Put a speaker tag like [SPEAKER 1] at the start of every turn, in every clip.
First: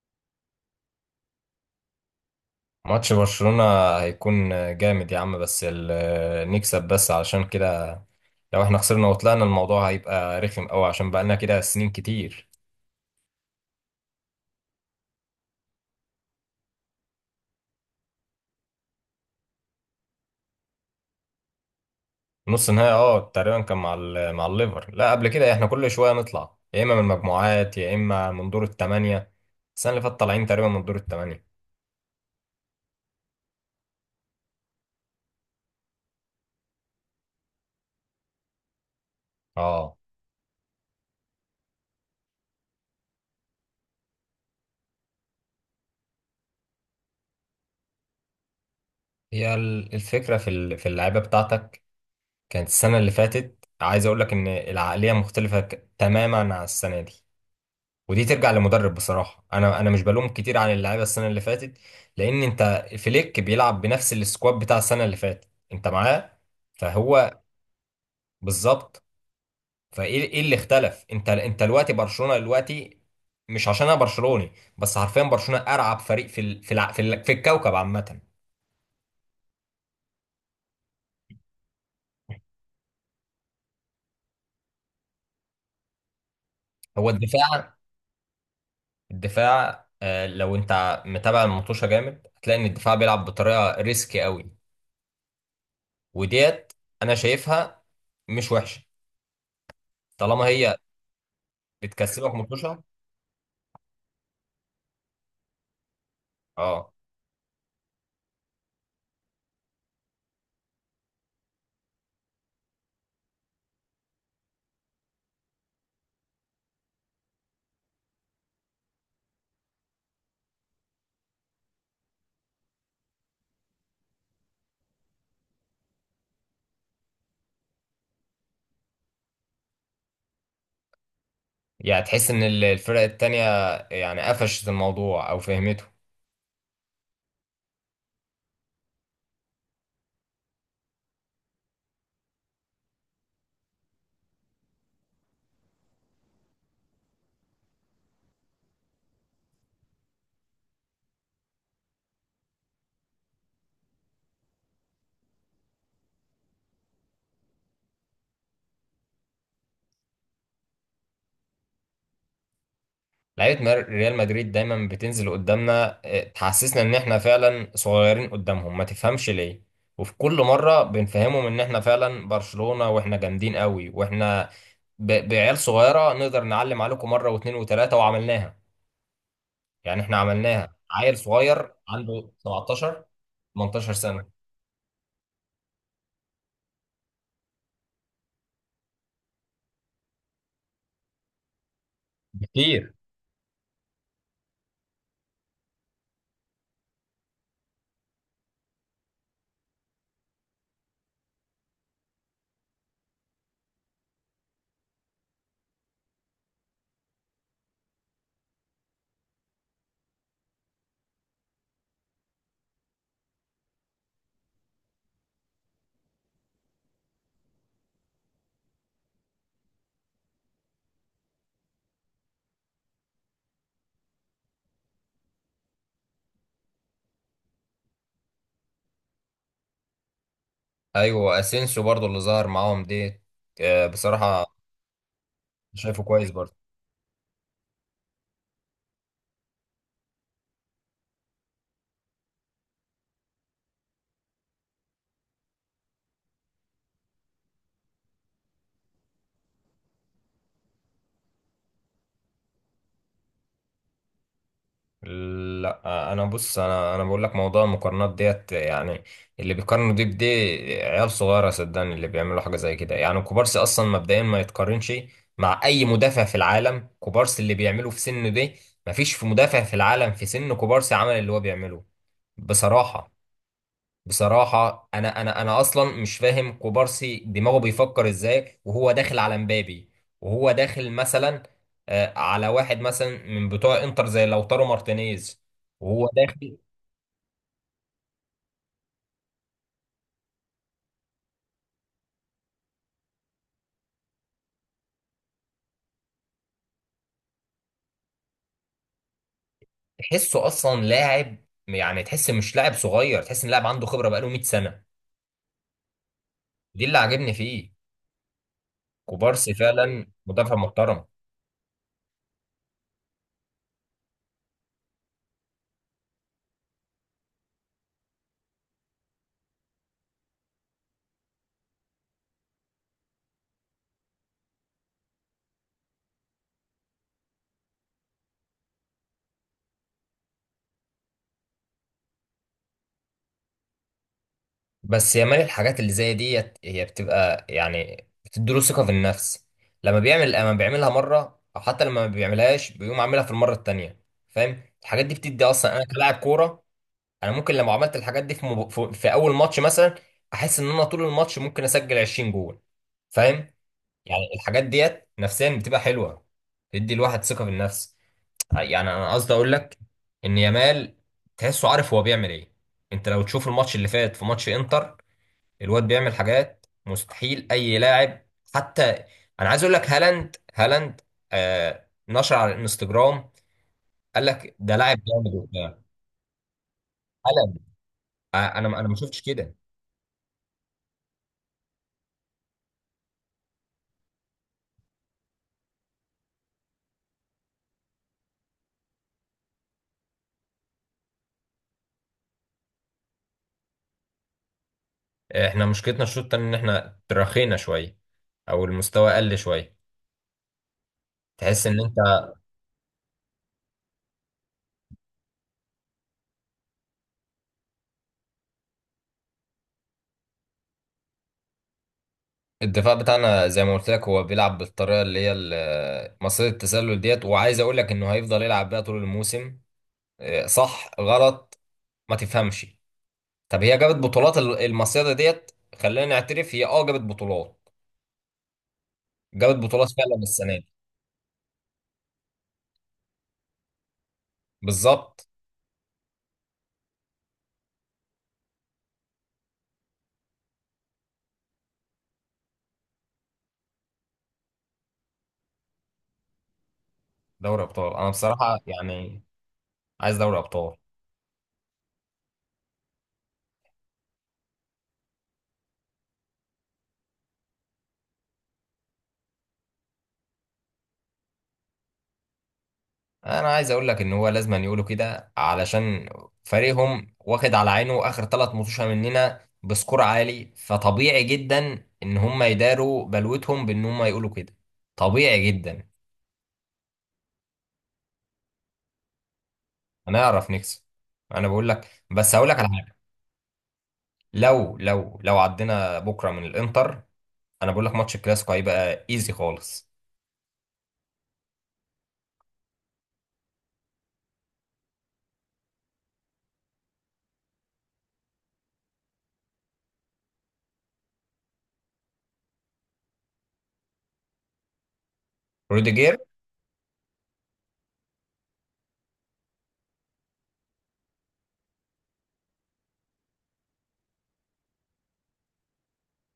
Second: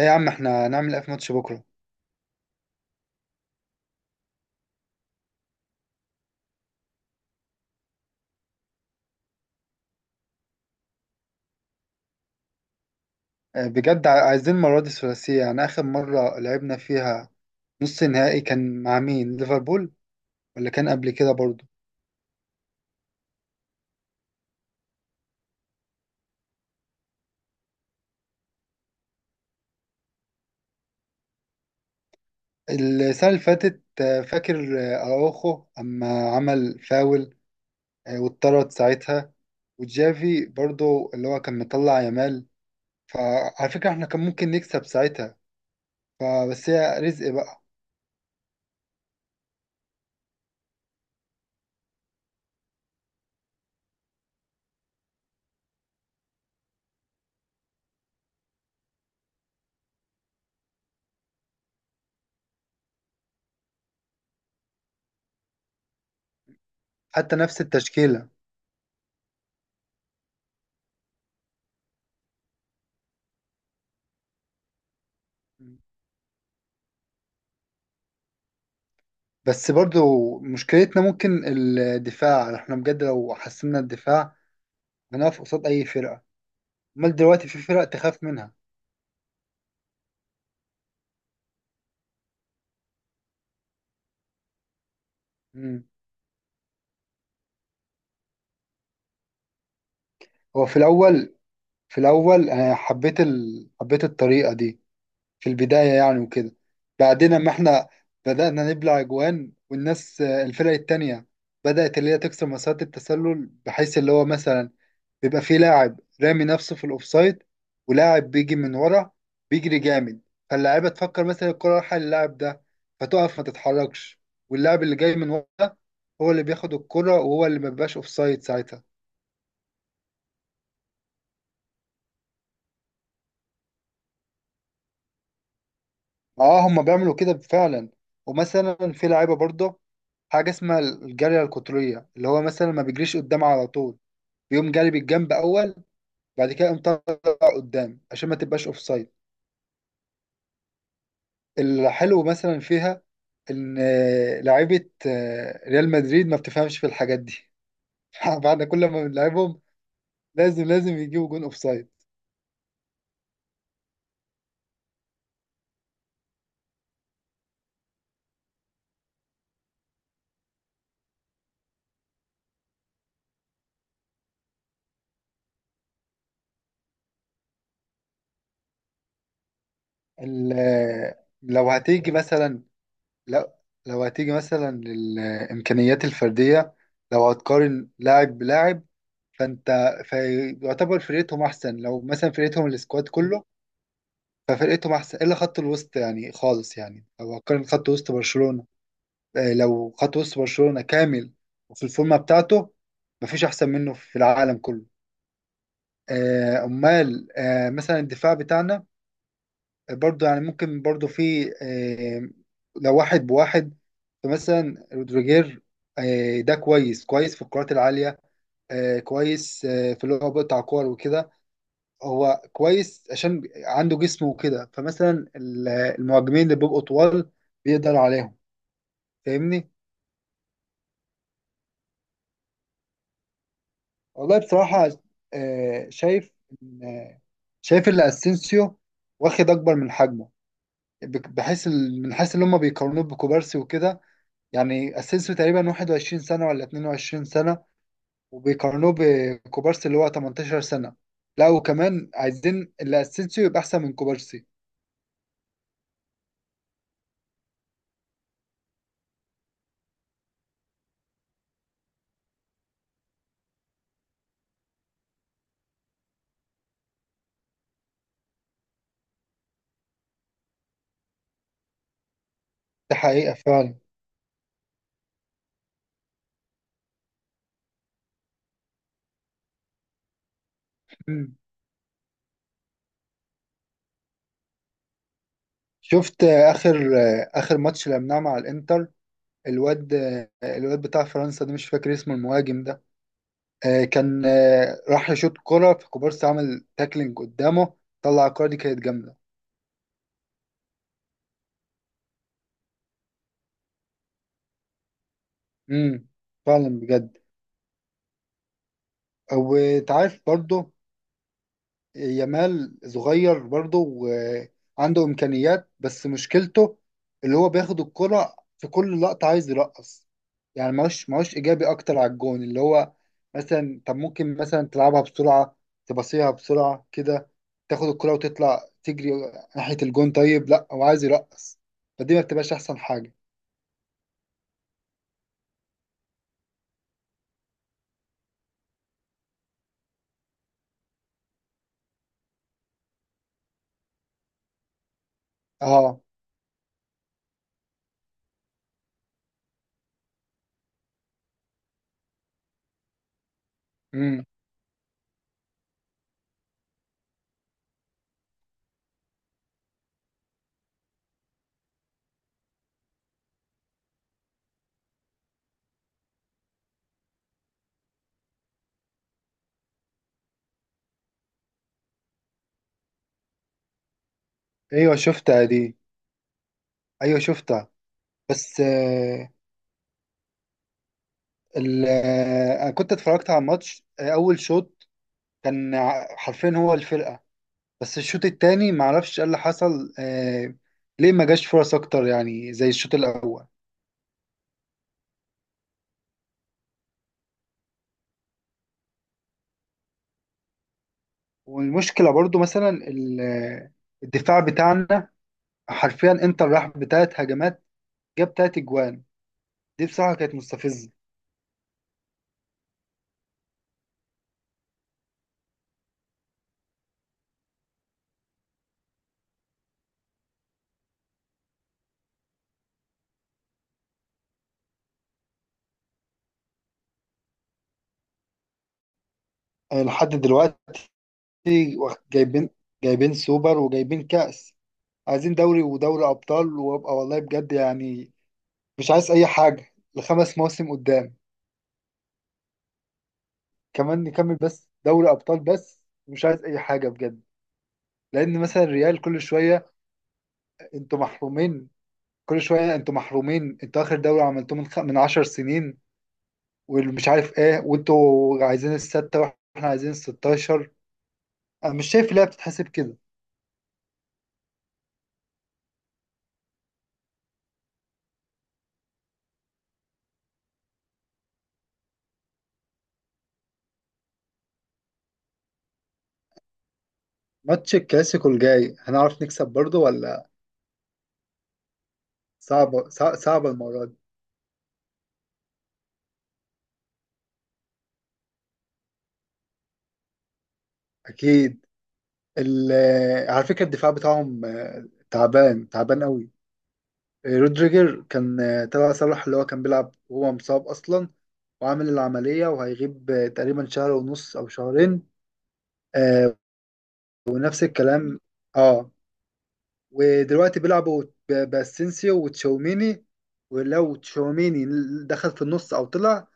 [SPEAKER 1] اي يا عم احنا هنعمل ايه في ماتش بكره؟
[SPEAKER 2] ماتش برشلونة هيكون جامد يا عم، بس نكسب بس علشان كده. لو احنا خسرنا وطلعنا، الموضوع هيبقى رخم قوي عشان بقالنا كده سنين كتير.
[SPEAKER 1] بجد عايزين المره دي الثلاثيه. يعني اخر مره لعبنا فيها نص نهائي كان مع مين؟ ليفربول ولا كان قبل كده برضو؟
[SPEAKER 2] نص نهائي تقريبا كان مع مع الليفر، لا قبل كده. احنا كل شوية نطلع يا اما من المجموعات يا اما من دور الثمانية. السنة اللي فاتت طالعين تقريبا من دور الثمانية.
[SPEAKER 1] السنه اللي فاتت، فاكر اراوخو اما عمل فاول واتطرد ساعتها،
[SPEAKER 2] اه
[SPEAKER 1] وجافي برضو اللي هو كان مطلع يامال. فعلى فكره احنا كان ممكن نكسب ساعتها، فبس هي رزق بقى.
[SPEAKER 2] هي الفكرة في في اللعيبة بتاعتك. كانت السنة اللي فاتت، عايز اقول لك ان العقلية مختلفة تماما عن السنة دي. ودي ترجع لمدرب. بصراحه انا مش بلوم كتير عن اللعيبه السنه اللي فاتت، لان انت فليك بيلعب بنفس السكواد بتاع السنه اللي فاتت. انت معاه، فهو.
[SPEAKER 1] حتى نفس التشكيله.
[SPEAKER 2] بالظبط. فايه، ايه اللي اختلف، انت دلوقتي برشلونه دلوقتي. مش عشان انا برشلوني، بس حرفيا برشلونه ارعب فريق في ال... في الع... في, ال... في الكوكب عامه.
[SPEAKER 1] بس برضو مشكلتنا ممكن الدفاع. احنا بجد لو حسنا الدفاع انا اقف قصاد اي فرقه.
[SPEAKER 2] هو
[SPEAKER 1] امال دلوقتي في
[SPEAKER 2] الدفاع.
[SPEAKER 1] فرق تخاف منها؟
[SPEAKER 2] الدفاع، لو انت متابع المطوشه جامد، هتلاقي ان الدفاع بيلعب بطريقه ريسكي قوي.
[SPEAKER 1] امم.
[SPEAKER 2] وديت انا شايفها مش وحشه، طالما
[SPEAKER 1] هو
[SPEAKER 2] هي
[SPEAKER 1] في الاول، في
[SPEAKER 2] اتكسبوا
[SPEAKER 1] الاول انا
[SPEAKER 2] 15.
[SPEAKER 1] حبيت حبيت الطريقه دي في البدايه يعني وكده.
[SPEAKER 2] اه
[SPEAKER 1] بعدين اما احنا بدانا نبلع اجوان والناس، الفرق التانية بدات اللي هي تكسر مسارات التسلل، بحيث اللي هو مثلا بيبقى في لاعب رامي نفسه في الاوفسايد، ولاعب بيجي من ورا بيجري جامد، فاللاعيبه تفكر مثلا الكره رايحه للاعب ده فتقف ما تتحركش، واللاعب اللي جاي من ورا ده هو اللي بياخد الكره وهو اللي ما بيبقاش اوفسايد ساعتها.
[SPEAKER 2] يعني تحس ان الفرق التانية يعني قفشت الموضوع او فهمته.
[SPEAKER 1] اه، هما بيعملوا كده فعلا. ومثلا في لعيبه برضه حاجه اسمها الجاريه القطريه، اللي هو مثلا ما بيجريش قدام على طول، بيقوم جاري بالجنب اول، بعد كده يقوم طالع قدام عشان ما تبقاش اوفسايد. الحلو مثلا فيها ان لعيبه ريال مدريد ما بتفهمش في الحاجات دي. بعد كل ما بنلعبهم لازم لازم يجيبوا جون اوفسايد.
[SPEAKER 2] لعيبة ريال مدريد دايما بتنزل قدامنا، تحسسنا ان احنا فعلا صغيرين قدامهم، ما تفهمش ليه. وفي كل مرة بنفهمهم ان احنا فعلا برشلونة واحنا جامدين قوي، واحنا بعيال صغيرة نقدر نعلم عليكم مرة واثنين وثلاثة، وعملناها. يعني احنا عملناها، عيل
[SPEAKER 1] لو
[SPEAKER 2] صغير
[SPEAKER 1] هتيجي
[SPEAKER 2] عنده
[SPEAKER 1] مثلا،
[SPEAKER 2] 17،
[SPEAKER 1] لو
[SPEAKER 2] 18
[SPEAKER 1] لو
[SPEAKER 2] سنة.
[SPEAKER 1] هتيجي مثلا للامكانيات الفرديه، لو هتقارن لاعب بلاعب، فانت فيعتبر فرقتهم احسن. لو مثلا فرقتهم
[SPEAKER 2] بكتير.
[SPEAKER 1] السكواد كله، ففرقتهم احسن الا خط الوسط يعني خالص. يعني لو هتقارن خط وسط برشلونه، لو خد وسط برشلونة كامل وفي الفورمة بتاعته، مفيش أحسن منه في العالم كله. آه، أمال آه، مثلا الدفاع بتاعنا، برضو يعني ممكن برضو في لو واحد بواحد، فمثلا رودريجير، ده كويس كويس في الكرات العالية، كويس في اللي هو بيقطع كور وكده. هو كويس عشان عنده جسمه وكده، فمثلا المهاجمين اللي بيبقوا طوال بيقدر عليهم. فاهمني.
[SPEAKER 2] ايوه، اسينسيو برضو اللي ظهر معاهم ديت.
[SPEAKER 1] والله
[SPEAKER 2] بصراحه
[SPEAKER 1] بصراحة آه،
[SPEAKER 2] شايفه كويس
[SPEAKER 1] شايف
[SPEAKER 2] برضو.
[SPEAKER 1] إن- آه، شايف ان اسينسيو واخد اكبر من حجمه، بحيث من حيث ان هم بيقارنوه بكوبارسي وكده. يعني اسينسيو تقريبا 21 سنة ولا 22 سنة وبيقارنوه بكوبارسي اللي هو 18 سنة، لا وكمان عايزين اللي اسينسيو يبقى احسن من كوبارسي.
[SPEAKER 2] لا، انا بص، انا بقول لك موضوع المقارنات ديت يعني اللي بيقارنوا دي بدي، عيال صغيره، صدقني، اللي بيعملوا حاجه زي كده. يعني كوبارسي اصلا مبدئيا ما يتقارنش مع اي مدافع في العالم. كوبارسي اللي بيعمله في سنه دي، مفيش في مدافع في العالم في سن كوبارسي عمل اللي هو بيعمله،
[SPEAKER 1] ده
[SPEAKER 2] بصراحه.
[SPEAKER 1] حقيقة فعلا.
[SPEAKER 2] بصراحة أنا أصلا مش فاهم كوبارسي دماغه بيفكر إزاي وهو داخل على مبابي، وهو داخل
[SPEAKER 1] مم.
[SPEAKER 2] مثلا على واحد مثلا من بتوع إنتر زي لوتارو مارتينيز وهو
[SPEAKER 1] شفت
[SPEAKER 2] داخل.
[SPEAKER 1] اخر ماتش لعبناه مع الانتر؟ الواد الواد بتاع فرنسا ده مش فاكر اسمه، المهاجم، كان راح يشوط كرة فكوبارسي عمل تاكلينج قدامه، طلع الكرة دي كانت جامدة.
[SPEAKER 2] تحسه أصلا لاعب، يعني تحس مش لاعب صغير، تحس إن لاعب عنده خبرة بقاله 100 سنة.
[SPEAKER 1] امم، فعلا
[SPEAKER 2] دي اللي
[SPEAKER 1] بجد.
[SPEAKER 2] عاجبني فيه، كوبارسي فعلا
[SPEAKER 1] وتعرف
[SPEAKER 2] مدافع
[SPEAKER 1] برضه،
[SPEAKER 2] محترم.
[SPEAKER 1] يامال صغير برضه وعنده إمكانيات، بس مشكلته اللي هو بياخد الكرة في كل لقطة عايز يرقص. يعني ماهوش ماهوش إيجابي أكتر على الجون. اللي هو مثلا طب ممكن مثلا تلعبها بسرعة، تباصيها بسرعة كده، تاخد الكرة وتطلع تجري ناحية الجون. طيب لا، هو عايز يرقص. فدي ما بتبقاش أحسن حاجة.
[SPEAKER 2] بس يا مان، الحاجات اللي زي ديت هي بتبقى يعني بتديله ثقة في النفس. لما بيعملها مرة، أو حتى لما ما بيعملهاش بيقوم عاملها في المرة التانية. فاهم؟ الحاجات دي بتدي، أصلا أنا
[SPEAKER 1] اه.
[SPEAKER 2] كلاعب كورة، أنا ممكن لو عملت الحاجات دي في, مب... في في أول ماتش مثلا، أحس إن أنا طول الماتش ممكن أسجل 20 جول. فاهم؟
[SPEAKER 1] امم.
[SPEAKER 2] يعني الحاجات ديت نفسيا بتبقى حلوة، تدي الواحد ثقة في النفس. يعني أنا قصدي أقول لك إن يامال تحسه عارف هو بيعمل إيه. أنت لو تشوف الماتش اللي فات، في ماتش إنتر الواد بيعمل حاجات مستحيل اي لاعب، حتى، انا عايز اقول لك، هالاند. هالاند نشر على الانستجرام، قال لك ده
[SPEAKER 1] ايوه
[SPEAKER 2] لاعب جامد
[SPEAKER 1] شفتها دي،
[SPEAKER 2] وبتاع.
[SPEAKER 1] ايوه
[SPEAKER 2] هالاند.
[SPEAKER 1] شفتها. بس
[SPEAKER 2] انا ما شفتش
[SPEAKER 1] آه،
[SPEAKER 2] كده.
[SPEAKER 1] انا كنت اتفرجت على الماتش، اول شوط كان حرفيا هو الفرقة. بس الشوط التاني معرفش ايه اللي حصل، آه، ليه ما جاش فرص اكتر يعني زي الشوط الاول.
[SPEAKER 2] احنا مشكلتنا الشوط التاني ان احنا تراخينا شويه او المستوى قل شويه، تحس ان انت.
[SPEAKER 1] والمشكلة برضو مثلا الدفاع بتاعنا، حرفيا انتر راح بتلات هجمات جاب تلات اجوان. دي بصراحة كانت مستفزة.
[SPEAKER 2] الدفاع بتاعنا زي ما قلت لك هو بيلعب بالطريقه اللي هي مصيدة التسلل ديت، وعايز اقول لك انه هيفضل يلعب بيها طول الموسم. صح غلط ما تفهمش. طب هي جابت بطولات المصيدة ديت، خلينا نعترف، هي جابت بطولات. جابت بطولات
[SPEAKER 1] لحد
[SPEAKER 2] فعلا السنة
[SPEAKER 1] دلوقتي
[SPEAKER 2] دي.
[SPEAKER 1] جايبين، جايبين سوبر وجايبين كأس.
[SPEAKER 2] بالظبط.
[SPEAKER 1] عايزين دوري ودوري أبطال، وابقى والله بجد يعني مش عايز أي حاجة لخمس مواسم قدام. كمان نكمل بس دوري ابطال بس، مش عايز اي حاجه بجد.
[SPEAKER 2] دوري ابطال انا
[SPEAKER 1] لان
[SPEAKER 2] بصراحة
[SPEAKER 1] مثلا الريال كل
[SPEAKER 2] يعني
[SPEAKER 1] شويه
[SPEAKER 2] عايز دوري ابطال.
[SPEAKER 1] انتوا محرومين، كل شويه انتوا محرومين، انتوا اخر دوري عملتوه من من 10 سنين والمش عارف ايه، وانتوا عايزين السته واحنا عايزين ال 16. انا مش شايف اللعبه بتتحسب كده.
[SPEAKER 2] انا عايز اقول لك ان هو لازم أن يقولوا كده، علشان فريقهم واخد على عينه اخر 3 مطوشة مننا بسكور عالي، فطبيعي جدا ان هم يداروا بلوتهم بان هم يقولوا كده، طبيعي جدا.
[SPEAKER 1] ماتش الكلاسيكو الجاي هنعرف نكسب برضه ولا؟
[SPEAKER 2] هنعرف نكسب، انا بقول لك، بس هقول لك على حاجة.
[SPEAKER 1] صعبه المره دي.
[SPEAKER 2] لو عدينا بكرة من الانتر، انا بقول لك ماتش الكلاسيكو هيبقى ايزي خالص.
[SPEAKER 1] اكيد. ال... على فكره الدفاع بتاعهم تعبان تعبان قوي. رودريجر كان تبع صلاح اللي هو كان بيلعب وهو مصاب أصلا، وعامل العملية وهيغيب تقريبا شهر ونص أو شهرين،
[SPEAKER 2] روديجير.
[SPEAKER 1] آه، ونفس الكلام. اه. ودلوقتي بيلعبوا باسينسيو وتشاوميني. ولو تشاوميني دخل في النص أو طلع،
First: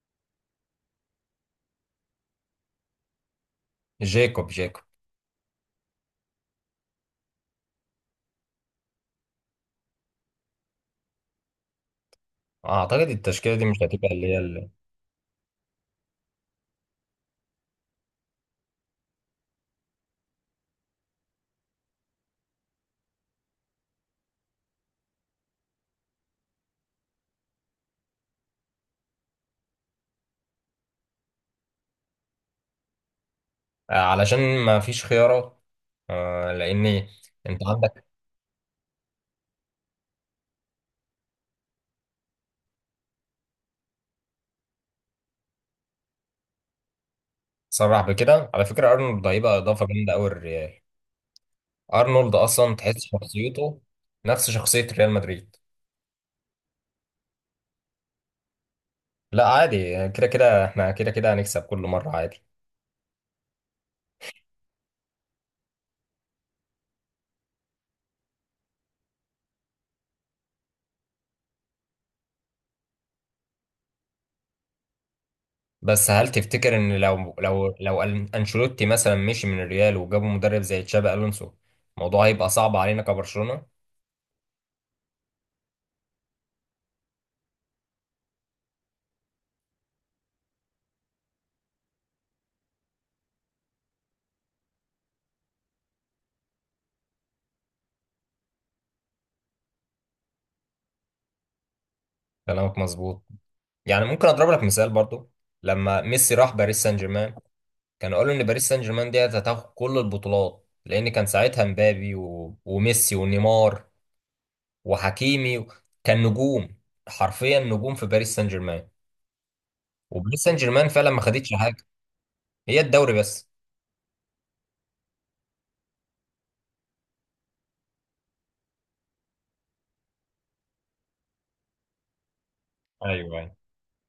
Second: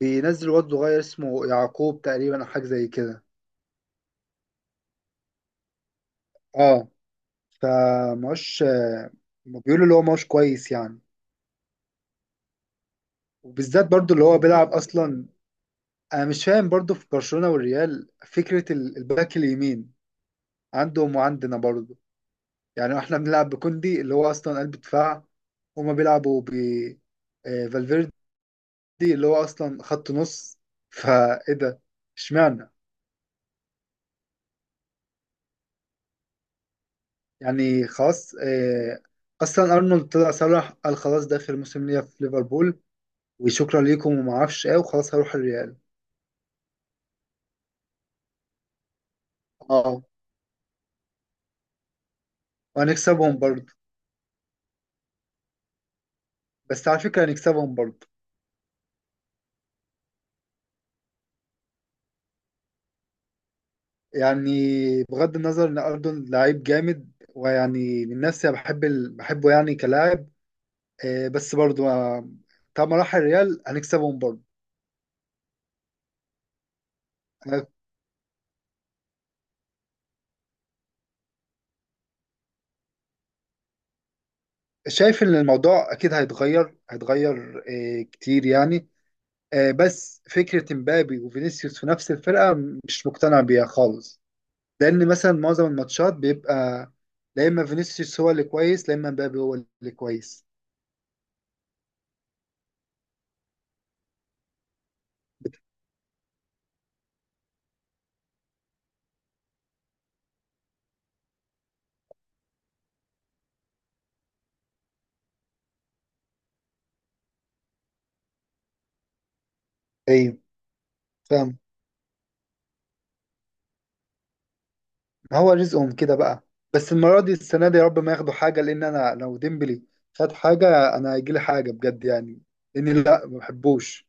[SPEAKER 1] بينزل واد صغير اسمه يعقوب تقريبا أو حاجة زي كده.
[SPEAKER 2] جاكوب جاكوب.
[SPEAKER 1] اه. فماهوش بيقولوا اللي هو ماهوش كويس يعني.
[SPEAKER 2] اعتقد التشكيله دي مش
[SPEAKER 1] وبالذات
[SPEAKER 2] هتبقى
[SPEAKER 1] برضو اللي
[SPEAKER 2] اللي هي
[SPEAKER 1] هو
[SPEAKER 2] اللي.
[SPEAKER 1] بيلعب أصلا. انا مش فاهم برضو في برشلونة والريال فكرة الباك اليمين عندهم وعندنا برضو. يعني احنا بنلعب بكوندي اللي هو اصلا قلب دفاع، هما بيلعبوا ب فالفيردي اللي هو اصلا خط نص. فايه ده؟ اشمعنى؟
[SPEAKER 2] علشان ما فيش خيارات، لان انت
[SPEAKER 1] يعني
[SPEAKER 2] عندك.
[SPEAKER 1] خلاص. اصلا ارنولد طلع صرح قال خلاص ده اخر موسم ليا في ليفربول، وشكرا ليكم وما اعرفش ايه وخلاص هروح الريال.
[SPEAKER 2] صرح بكده. على فكره ارنولد هيبقى اضافه
[SPEAKER 1] اه.
[SPEAKER 2] جامده قوي للريال. ارنولد اصلا تحس
[SPEAKER 1] وهنكسبهم برضو.
[SPEAKER 2] شخصيته نفس شخصيه ريال مدريد.
[SPEAKER 1] بس على فكرة هنكسبهم برضو.
[SPEAKER 2] لا، عادي، كده كده احنا كده كده هنكسب كل مره، عادي.
[SPEAKER 1] يعني بغض النظر ان اردن لعيب جامد، ويعني من نفسي أنا بحب بحبه يعني كلاعب، آه، بس برضو آه، طالما راح الريال هنكسبهم برضو.
[SPEAKER 2] بس هل تفتكر ان لو
[SPEAKER 1] انا
[SPEAKER 2] لو لو أن- انشيلوتي مثلا مشي من الريال وجابوا مدرب زي تشابي الونسو، الموضوع هيبقى صعب علينا كبرشلونه؟
[SPEAKER 1] شايف ان الموضوع اكيد هيتغير، هيتغير كتير يعني. بس فكرة مبابي وفينيسيوس في نفس الفرقة مش مقتنع بيها خالص. لان مثلا معظم الماتشات بيبقى لا اما فينيسيوس هو اللي كويس، لا اما مبابي هو اللي كويس.
[SPEAKER 2] كلامك مظبوط، يعني ممكن اضرب لك مثال برضو. لما ميسي راح باريس سان جيرمان، كانوا قالوا ان باريس سان جيرمان دي هتاخد كل البطولات، لان كان ساعتها مبابي وميسي ونيمار وحكيمي كان نجوم، حرفيا نجوم في باريس سان جيرمان.
[SPEAKER 1] ايوه،
[SPEAKER 2] وباريس سان جيرمان فعلا ما خدتش
[SPEAKER 1] فاهم.
[SPEAKER 2] حاجه، هي الدوري بس.
[SPEAKER 1] ما هو رزقهم كده بقى. بس المرة دي السنة دي يا رب ما ياخدوا حاجة، لأن أنا لو ديمبلي خد حاجة أنا هيجيلي حاجة بجد يعني، لأني لا ما
[SPEAKER 2] ايوه، أيوة.
[SPEAKER 1] بحبوش.